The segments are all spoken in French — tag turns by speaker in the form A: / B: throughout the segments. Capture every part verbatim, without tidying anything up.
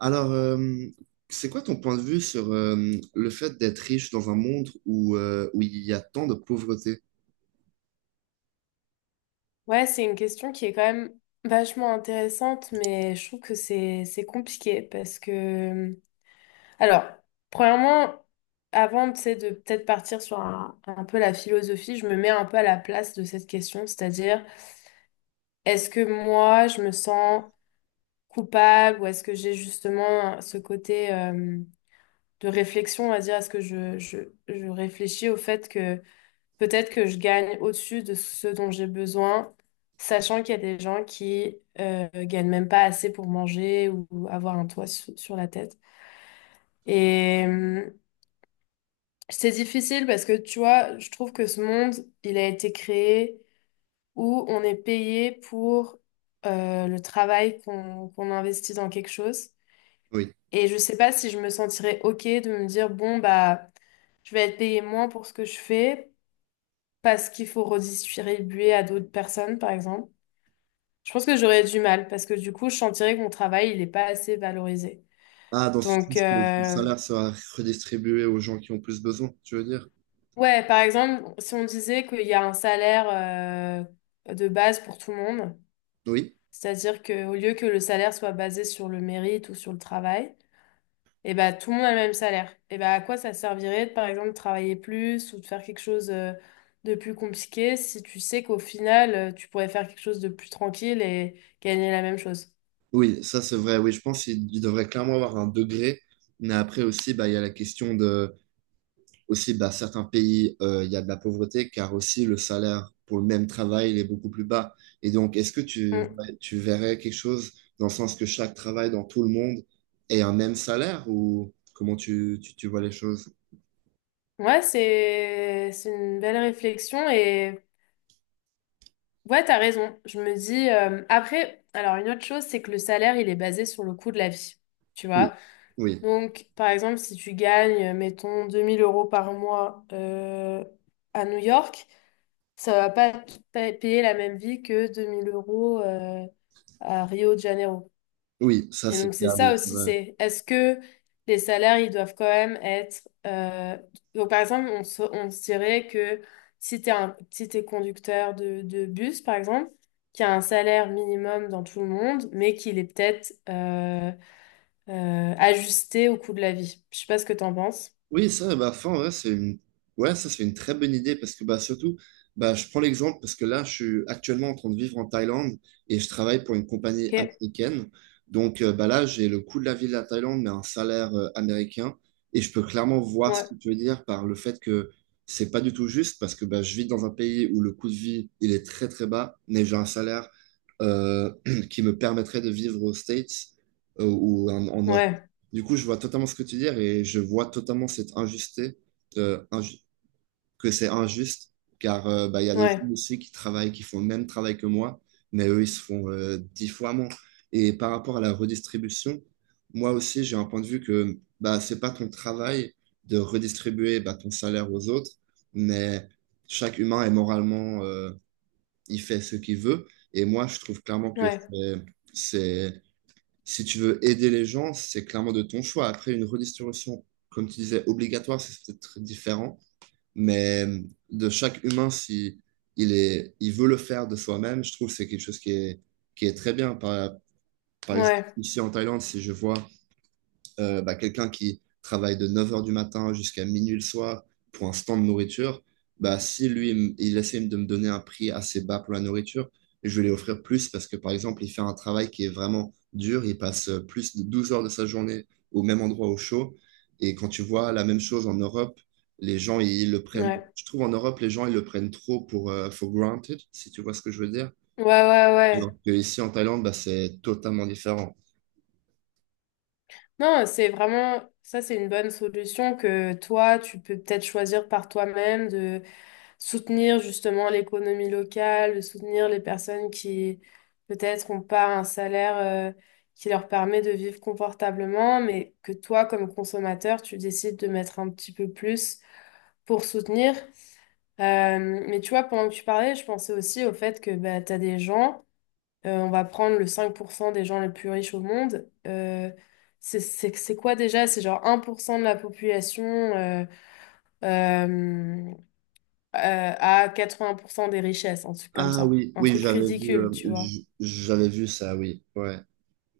A: Alors, euh, c'est quoi ton point de vue sur euh, le fait d'être riche dans un monde où, euh, où il y a tant de pauvreté?
B: Ouais, c'est une question qui est quand même vachement intéressante, mais je trouve que c'est c'est compliqué parce que, alors, premièrement, avant, tu sais, de peut-être partir sur un, un peu la philosophie, je me mets un peu à la place de cette question, c'est-à-dire est-ce que moi je me sens coupable ou est-ce que j'ai justement ce côté euh, de réflexion, à dire est-ce que je, je, je réfléchis au fait que peut-être que je gagne au-dessus de ce dont j'ai besoin, sachant qu'il y a des gens qui euh, gagnent même pas assez pour manger ou avoir un toit su- sur la tête. Et euh, c'est difficile parce que tu vois, je trouve que ce monde, il a été créé où on est payé pour euh, le travail qu'on qu'on investit dans quelque chose.
A: Oui.
B: Et je sais pas si je me sentirais OK de me dire, bon, bah, je vais être payé moins pour ce que je fais parce qu'il faut redistribuer à d'autres personnes, par exemple. Je pense que j'aurais du mal parce que du coup, je sentirais que mon travail, il n'est pas assez valorisé.
A: Ah, dans ce
B: Donc,
A: sens que le
B: euh,
A: salaire sera redistribué aux gens qui ont plus besoin, tu veux dire?
B: ouais, par exemple, si on disait qu'il y a un salaire euh, de base pour tout le monde,
A: Oui.
B: c'est-à-dire qu'au lieu que le salaire soit basé sur le mérite ou sur le travail, et ben tout le monde a le même salaire. Et ben à quoi ça servirait de, par exemple, travailler plus ou de faire quelque chose euh, de plus compliqué si tu sais qu'au final, euh, tu pourrais faire quelque chose de plus tranquille et gagner la même chose?
A: Oui, ça c'est vrai. Oui, je pense qu'il il devrait clairement avoir un degré. Mais après aussi, bah, il y a la question de aussi, bah, certains pays, euh, il y a de la pauvreté, car aussi le salaire pour le même travail, il est beaucoup plus bas. Et donc, est-ce que tu, tu verrais quelque chose dans le sens que chaque travail dans tout le monde ait un même salaire ou comment tu, tu, tu vois les choses?
B: Ouais, c'est c'est une belle réflexion et ouais, t'as raison. Je me dis euh, après, alors une autre chose, c'est que le salaire, il est basé sur le coût de la vie, tu vois.
A: Oui, oui,
B: Donc, par exemple, si tu gagnes, mettons, deux mille euros par mois euh, à New York, ça va pas te pa- payer la même vie que deux mille euros euh, à Rio de Janeiro.
A: oui, ça
B: Et
A: c'est
B: donc c'est
A: clair,
B: ça
A: oui.
B: aussi, c'est est-ce que les salaires, ils doivent quand même être. euh, Donc par exemple, on se, on se dirait que si t'es un, si t'es conducteur de, de bus, par exemple, qui a un salaire minimum dans tout le monde, mais qu'il est peut-être euh, euh, ajusté au coût de la vie. Je sais pas ce que t'en penses.
A: Oui, ça, bah, fin, ouais, c'est une... ouais, ça, c'est une très bonne idée parce que bah, surtout, bah, je prends l'exemple parce que là, je suis actuellement en train de vivre en Thaïlande et je travaille pour une compagnie
B: Ok,
A: américaine. Donc euh, bah, là, j'ai le coût de la vie de la Thaïlande, mais un salaire euh, américain. Et je peux clairement voir ce
B: ouais,
A: que tu veux dire par le fait que c'est pas du tout juste parce que bah, je vis dans un pays où le coût de vie, il est très très bas, mais j'ai un salaire euh, qui me permettrait de vivre aux States euh, ou en, en Europe.
B: ouais,
A: Du coup, je vois totalement ce que tu dis et je vois totalement cette injusté, euh, inju- que c'est injuste, car euh, bah, il y a des gens
B: ouais,
A: aussi qui travaillent, qui font le même travail que moi, mais eux, ils se font euh, dix fois moins. Et par rapport à la redistribution, moi aussi, j'ai un point de vue que bah, c'est pas ton travail de redistribuer bah, ton salaire aux autres, mais chaque humain est moralement, euh, il fait ce qu'il veut. Et moi, je trouve clairement que
B: ouais,
A: c'est, c'est si tu veux aider les gens, c'est clairement de ton choix. Après, une redistribution, comme tu disais, obligatoire, c'est peut-être très différent. Mais euh, de chaque humain, si il est, il veut le faire de soi-même, je trouve que c'est quelque chose qui est, qui est très bien. Par, par exemple,
B: ouais,
A: ici en Thaïlande, si je vois euh, bah, quelqu'un qui travaille de neuf heures du matin jusqu'à minuit le soir pour un stand de nourriture, bah, si lui, il me- il essaie de me donner un prix assez bas pour la nourriture, je vais lui offrir plus parce que, par exemple, il fait un travail qui est vraiment dur, il passe euh, plus de douze heures de sa journée au même endroit au chaud. Et quand tu vois la même chose en Europe, les gens, ils le prennent,
B: ouais,
A: je trouve en Europe, les gens, ils le prennent trop pour, euh, for granted, si tu vois ce que je veux dire.
B: ouais, ouais,
A: Alors
B: ouais.
A: que ici en Thaïlande, bah, c'est totalement différent.
B: Non, c'est vraiment. Ça, c'est une bonne solution que toi, tu peux peut-être choisir par toi-même de soutenir justement l'économie locale, de soutenir les personnes qui peut-être n'ont pas un salaire euh, qui leur permet de vivre confortablement, mais que toi, comme consommateur, tu décides de mettre un petit peu plus pour soutenir. Euh, mais tu vois, pendant que tu parlais, je pensais aussi au fait que bah, tu as des gens, euh, on va prendre le cinq pour cent des gens les plus riches au monde. euh, c'est c'est- c'est quoi déjà? C'est genre un pour cent de la population. euh, euh, euh, à quatre-vingts pour cent des richesses, un truc comme
A: Ah
B: ça.
A: oui,
B: Un
A: oui,
B: truc
A: j'avais vu,
B: ridicule,
A: euh,
B: tu vois.
A: j- j'avais vu ça, oui, ouais.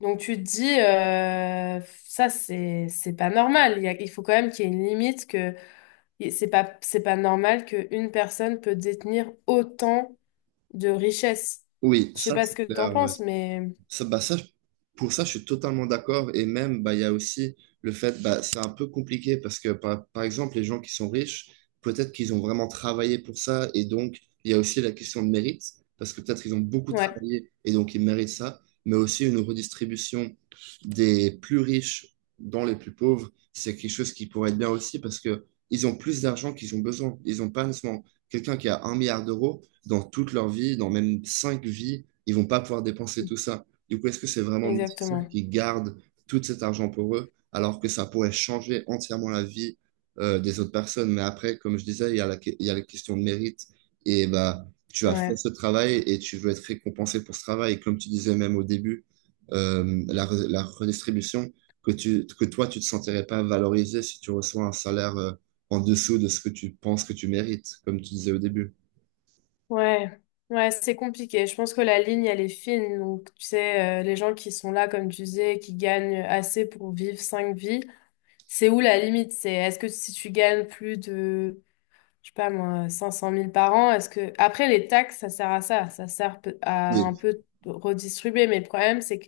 B: Donc tu te dis, euh, ça c'est c'est pas normal. Il y a- il faut quand même qu'il y ait une limite que et c'est pas c'est pas normal qu'une personne peut détenir autant de richesses.
A: Oui,
B: Je sais
A: ça
B: pas
A: c'est
B: ce que t'en
A: clair. Ouais.
B: penses, mais
A: Ça, bah ça, pour ça, je suis totalement d'accord. Et même, bah, il y a aussi le fait, bah, c'est un peu compliqué parce que, par, par exemple, les gens qui sont riches, peut-être qu'ils ont vraiment travaillé pour ça. Et donc, il y a aussi la question de mérite, parce que peut-être ils ont beaucoup
B: ouais,
A: travaillé et donc ils méritent ça. Mais aussi une redistribution des plus riches dans les plus pauvres, c'est quelque chose qui pourrait être bien aussi parce que ils ont plus d'argent qu'ils ont besoin. Ils n'ont pas nécessairement quelqu'un qui a un milliard d'euros dans toute leur vie, dans même cinq vies, ils vont pas pouvoir dépenser tout ça. Du coup, est-ce que c'est vraiment nécessaire
B: exactement.
A: qu'ils gardent tout cet argent pour eux, alors que ça pourrait changer entièrement la vie euh, des autres personnes? Mais après, comme je disais, il y a la, que- il y a la question de mérite. Et bah, tu as fait
B: Ouais,
A: ce travail et tu veux être récompensé pour ce travail. Comme tu disais même au début, euh, la, re- la redistribution, que, tu, que toi, tu ne te sentirais pas valorisé si tu reçois un salaire euh, en dessous de ce que tu penses que tu mérites, comme tu disais au début.
B: ouais, ouais, c'est compliqué. Je pense que la ligne elle est fine. Donc tu sais, euh, les gens qui sont là, comme tu disais, qui gagnent assez pour vivre cinq vies. C'est où la limite? C'est est-ce que si tu gagnes plus de, je sais pas moi, cinq cent mille par an, est-ce que. Après, les taxes, ça sert à ça. Ça sert peu- à un
A: Oui,
B: peu redistribuer. Mais le problème, c'est que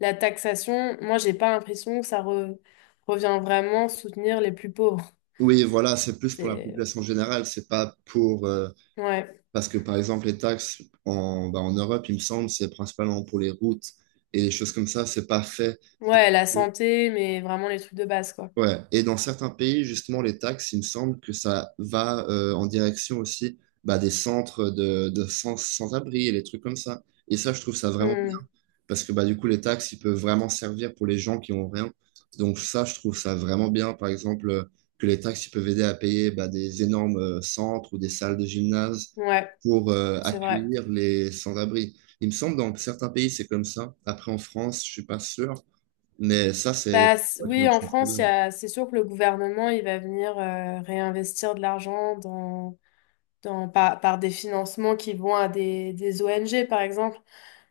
B: la taxation, moi, j'ai pas l'impression que ça re- revient vraiment soutenir les plus pauvres.
A: oui, voilà, c'est plus pour la
B: C'est.
A: population générale, c'est pas pour euh,
B: Ouais.
A: parce que par exemple, les taxes en, bah, en Europe, il me semble, c'est principalement pour les routes et les choses comme ça, c'est pas fait.
B: Ouais, la santé, mais vraiment les trucs de base, quoi.
A: Ouais. Et dans certains pays, justement, les taxes, il me semble que ça va euh, en direction aussi bah, des centres de, de sans, sans-abri et les trucs comme ça. Et ça, je trouve ça vraiment
B: Hmm.
A: parce que bah, du coup, les taxes, ils peuvent vraiment servir pour les gens qui ont rien. Donc ça, je trouve ça vraiment bien, par exemple, euh, que les taxes, ils peuvent aider à payer bah, des énormes euh, centres ou des salles de gymnase
B: Ouais,
A: pour euh,
B: c'est vrai.
A: accueillir les sans-abri. Il me semble dans certains pays, c'est comme ça. Après, en France, je suis pas sûr, mais ça, c'est...
B: Bah, c- oui, en France, il y a, c'est sûr que le gouvernement, il va venir euh, réinvestir de l'argent dans... dans- par, par, des financements qui vont à des, des O N G, par exemple.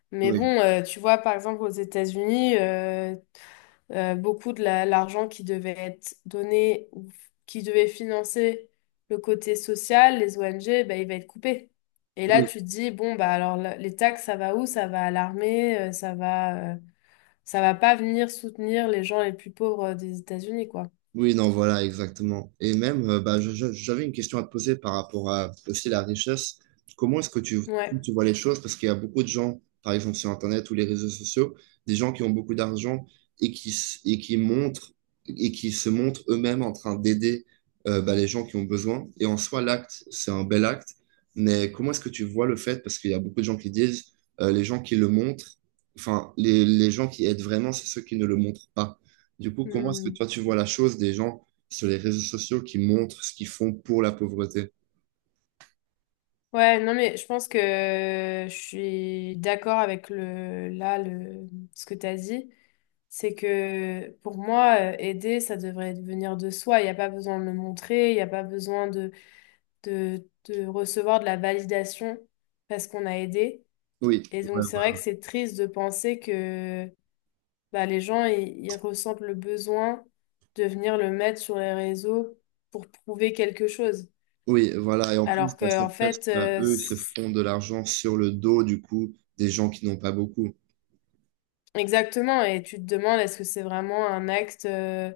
B: Mais
A: Oui.
B: bon, euh, tu vois, par exemple, aux États-Unis, euh, euh, beaucoup de la- l'argent qui devait être donné ou f- qui devait financer le côté social, les O N G, ben, il va être coupé. Et là, tu te dis, bon, bah, alors la- les taxes, ça va où? Ça va à l'armée, euh, ça va, euh, ça va pas venir soutenir les gens les plus pauvres euh, des États-Unis, quoi.
A: Oui, non, voilà, exactement. Et même, euh, bah, je- je- j'avais une question à te poser par rapport à aussi la richesse. Comment est-ce que tu,
B: Ouais.
A: tu vois les choses? Parce qu'il y a beaucoup de gens, par exemple sur Internet ou les réseaux sociaux, des gens qui ont beaucoup d'argent et qui, s- et qui montrent et qui se montrent eux-mêmes en train d'aider euh, bah, les gens qui ont besoin. Et en soi, l'acte, c'est un bel acte. Mais comment est-ce que tu vois le fait? Parce qu'il y a beaucoup de gens qui disent, euh, les gens qui le montrent, enfin, les, les gens qui aident vraiment, c'est ceux qui ne le montrent pas. Du coup, comment est-ce que
B: Hmm.
A: toi, tu vois la chose des gens sur les réseaux sociaux qui montrent ce qu'ils font pour la pauvreté?
B: Ouais, non, mais je pense que je suis d'accord avec le, là, le, ce que tu as dit. C'est que pour moi, euh, aider, ça devrait venir de soi. Il n'y a pas besoin de le montrer, il n'y a pas besoin de, de, de recevoir de la validation parce qu'on a aidé.
A: Oui,
B: Et
A: ouais,
B: donc, c'est vrai
A: ouais.
B: que c'est triste de penser que bah, les gens, ils, ils ressentent le besoin de venir le mettre sur les réseaux pour prouver quelque chose.
A: Oui, voilà. Et en plus,
B: Alors
A: bah,
B: qu'en
A: c'est presque,
B: fait.
A: bah,
B: euh,
A: eux, ils se font de l'argent sur le dos, du coup, des gens qui n'ont pas beaucoup.
B: Exactement, et tu te demandes est-ce que c'est vraiment un acte euh,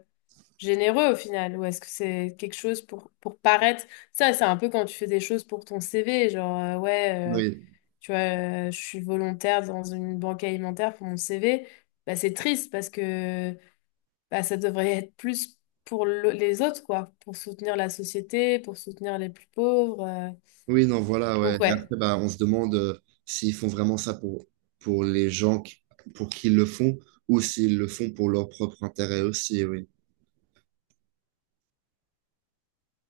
B: généreux au final, ou est-ce que c'est quelque chose pour, pour, paraître. Ça, c'est un peu quand tu fais des choses pour ton C V, genre euh, ouais, euh,
A: Oui,
B: tu vois, euh, je suis volontaire dans une banque alimentaire pour mon C V. Bah, c'est triste parce que bah, ça devrait être plus pour le- les autres, quoi, pour soutenir la société, pour soutenir les plus pauvres. euh.
A: oui, non, voilà, ouais.
B: Donc
A: Et
B: ouais,
A: après, bah, on se demande euh, s'ils font vraiment ça pour, pour les gens qui- pour qui ils le font ou s'ils le font pour leur propre intérêt aussi, oui.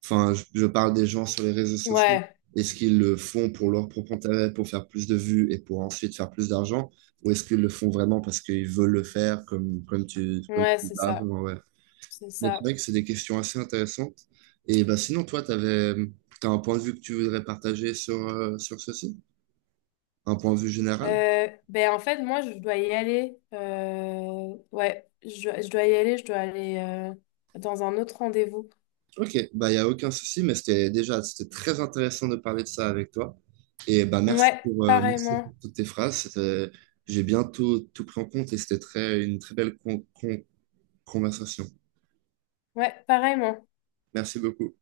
A: Enfin, je, je parle des gens sur les réseaux sociaux.
B: ouais,
A: Est-ce qu'ils le font pour leur propre intérêt, pour faire plus de vues et pour ensuite faire plus d'argent? Ou est-ce qu'ils le font vraiment parce qu'ils veulent le faire comme, comme tu, comme tu
B: ouais,
A: disais
B: c'est ça,
A: avant, ouais. Ouais.
B: c'est
A: Mais c'est
B: ça.
A: vrai que c'est des questions assez intéressantes. Et bah, sinon, toi, t'avais, t'as un point de vue que tu voudrais partager sur, euh, sur ceci? Un point de vue général?
B: Euh, ben en fait, moi, je dois y aller. Euh, ouais, je, dois- je dois y aller. Je dois aller euh, dans un autre rendez-vous.
A: Ok, bah, il n'y a aucun souci, mais c'était déjà c'était très intéressant de parler de ça avec toi. Et bah, merci
B: Ouais,
A: pour, euh, merci
B: pareillement.
A: pour toutes tes phrases. C'était- j'ai bientôt tout, tout pris en compte et c'était très, une très belle con- con- conversation.
B: Ouais, pareillement.
A: Merci beaucoup.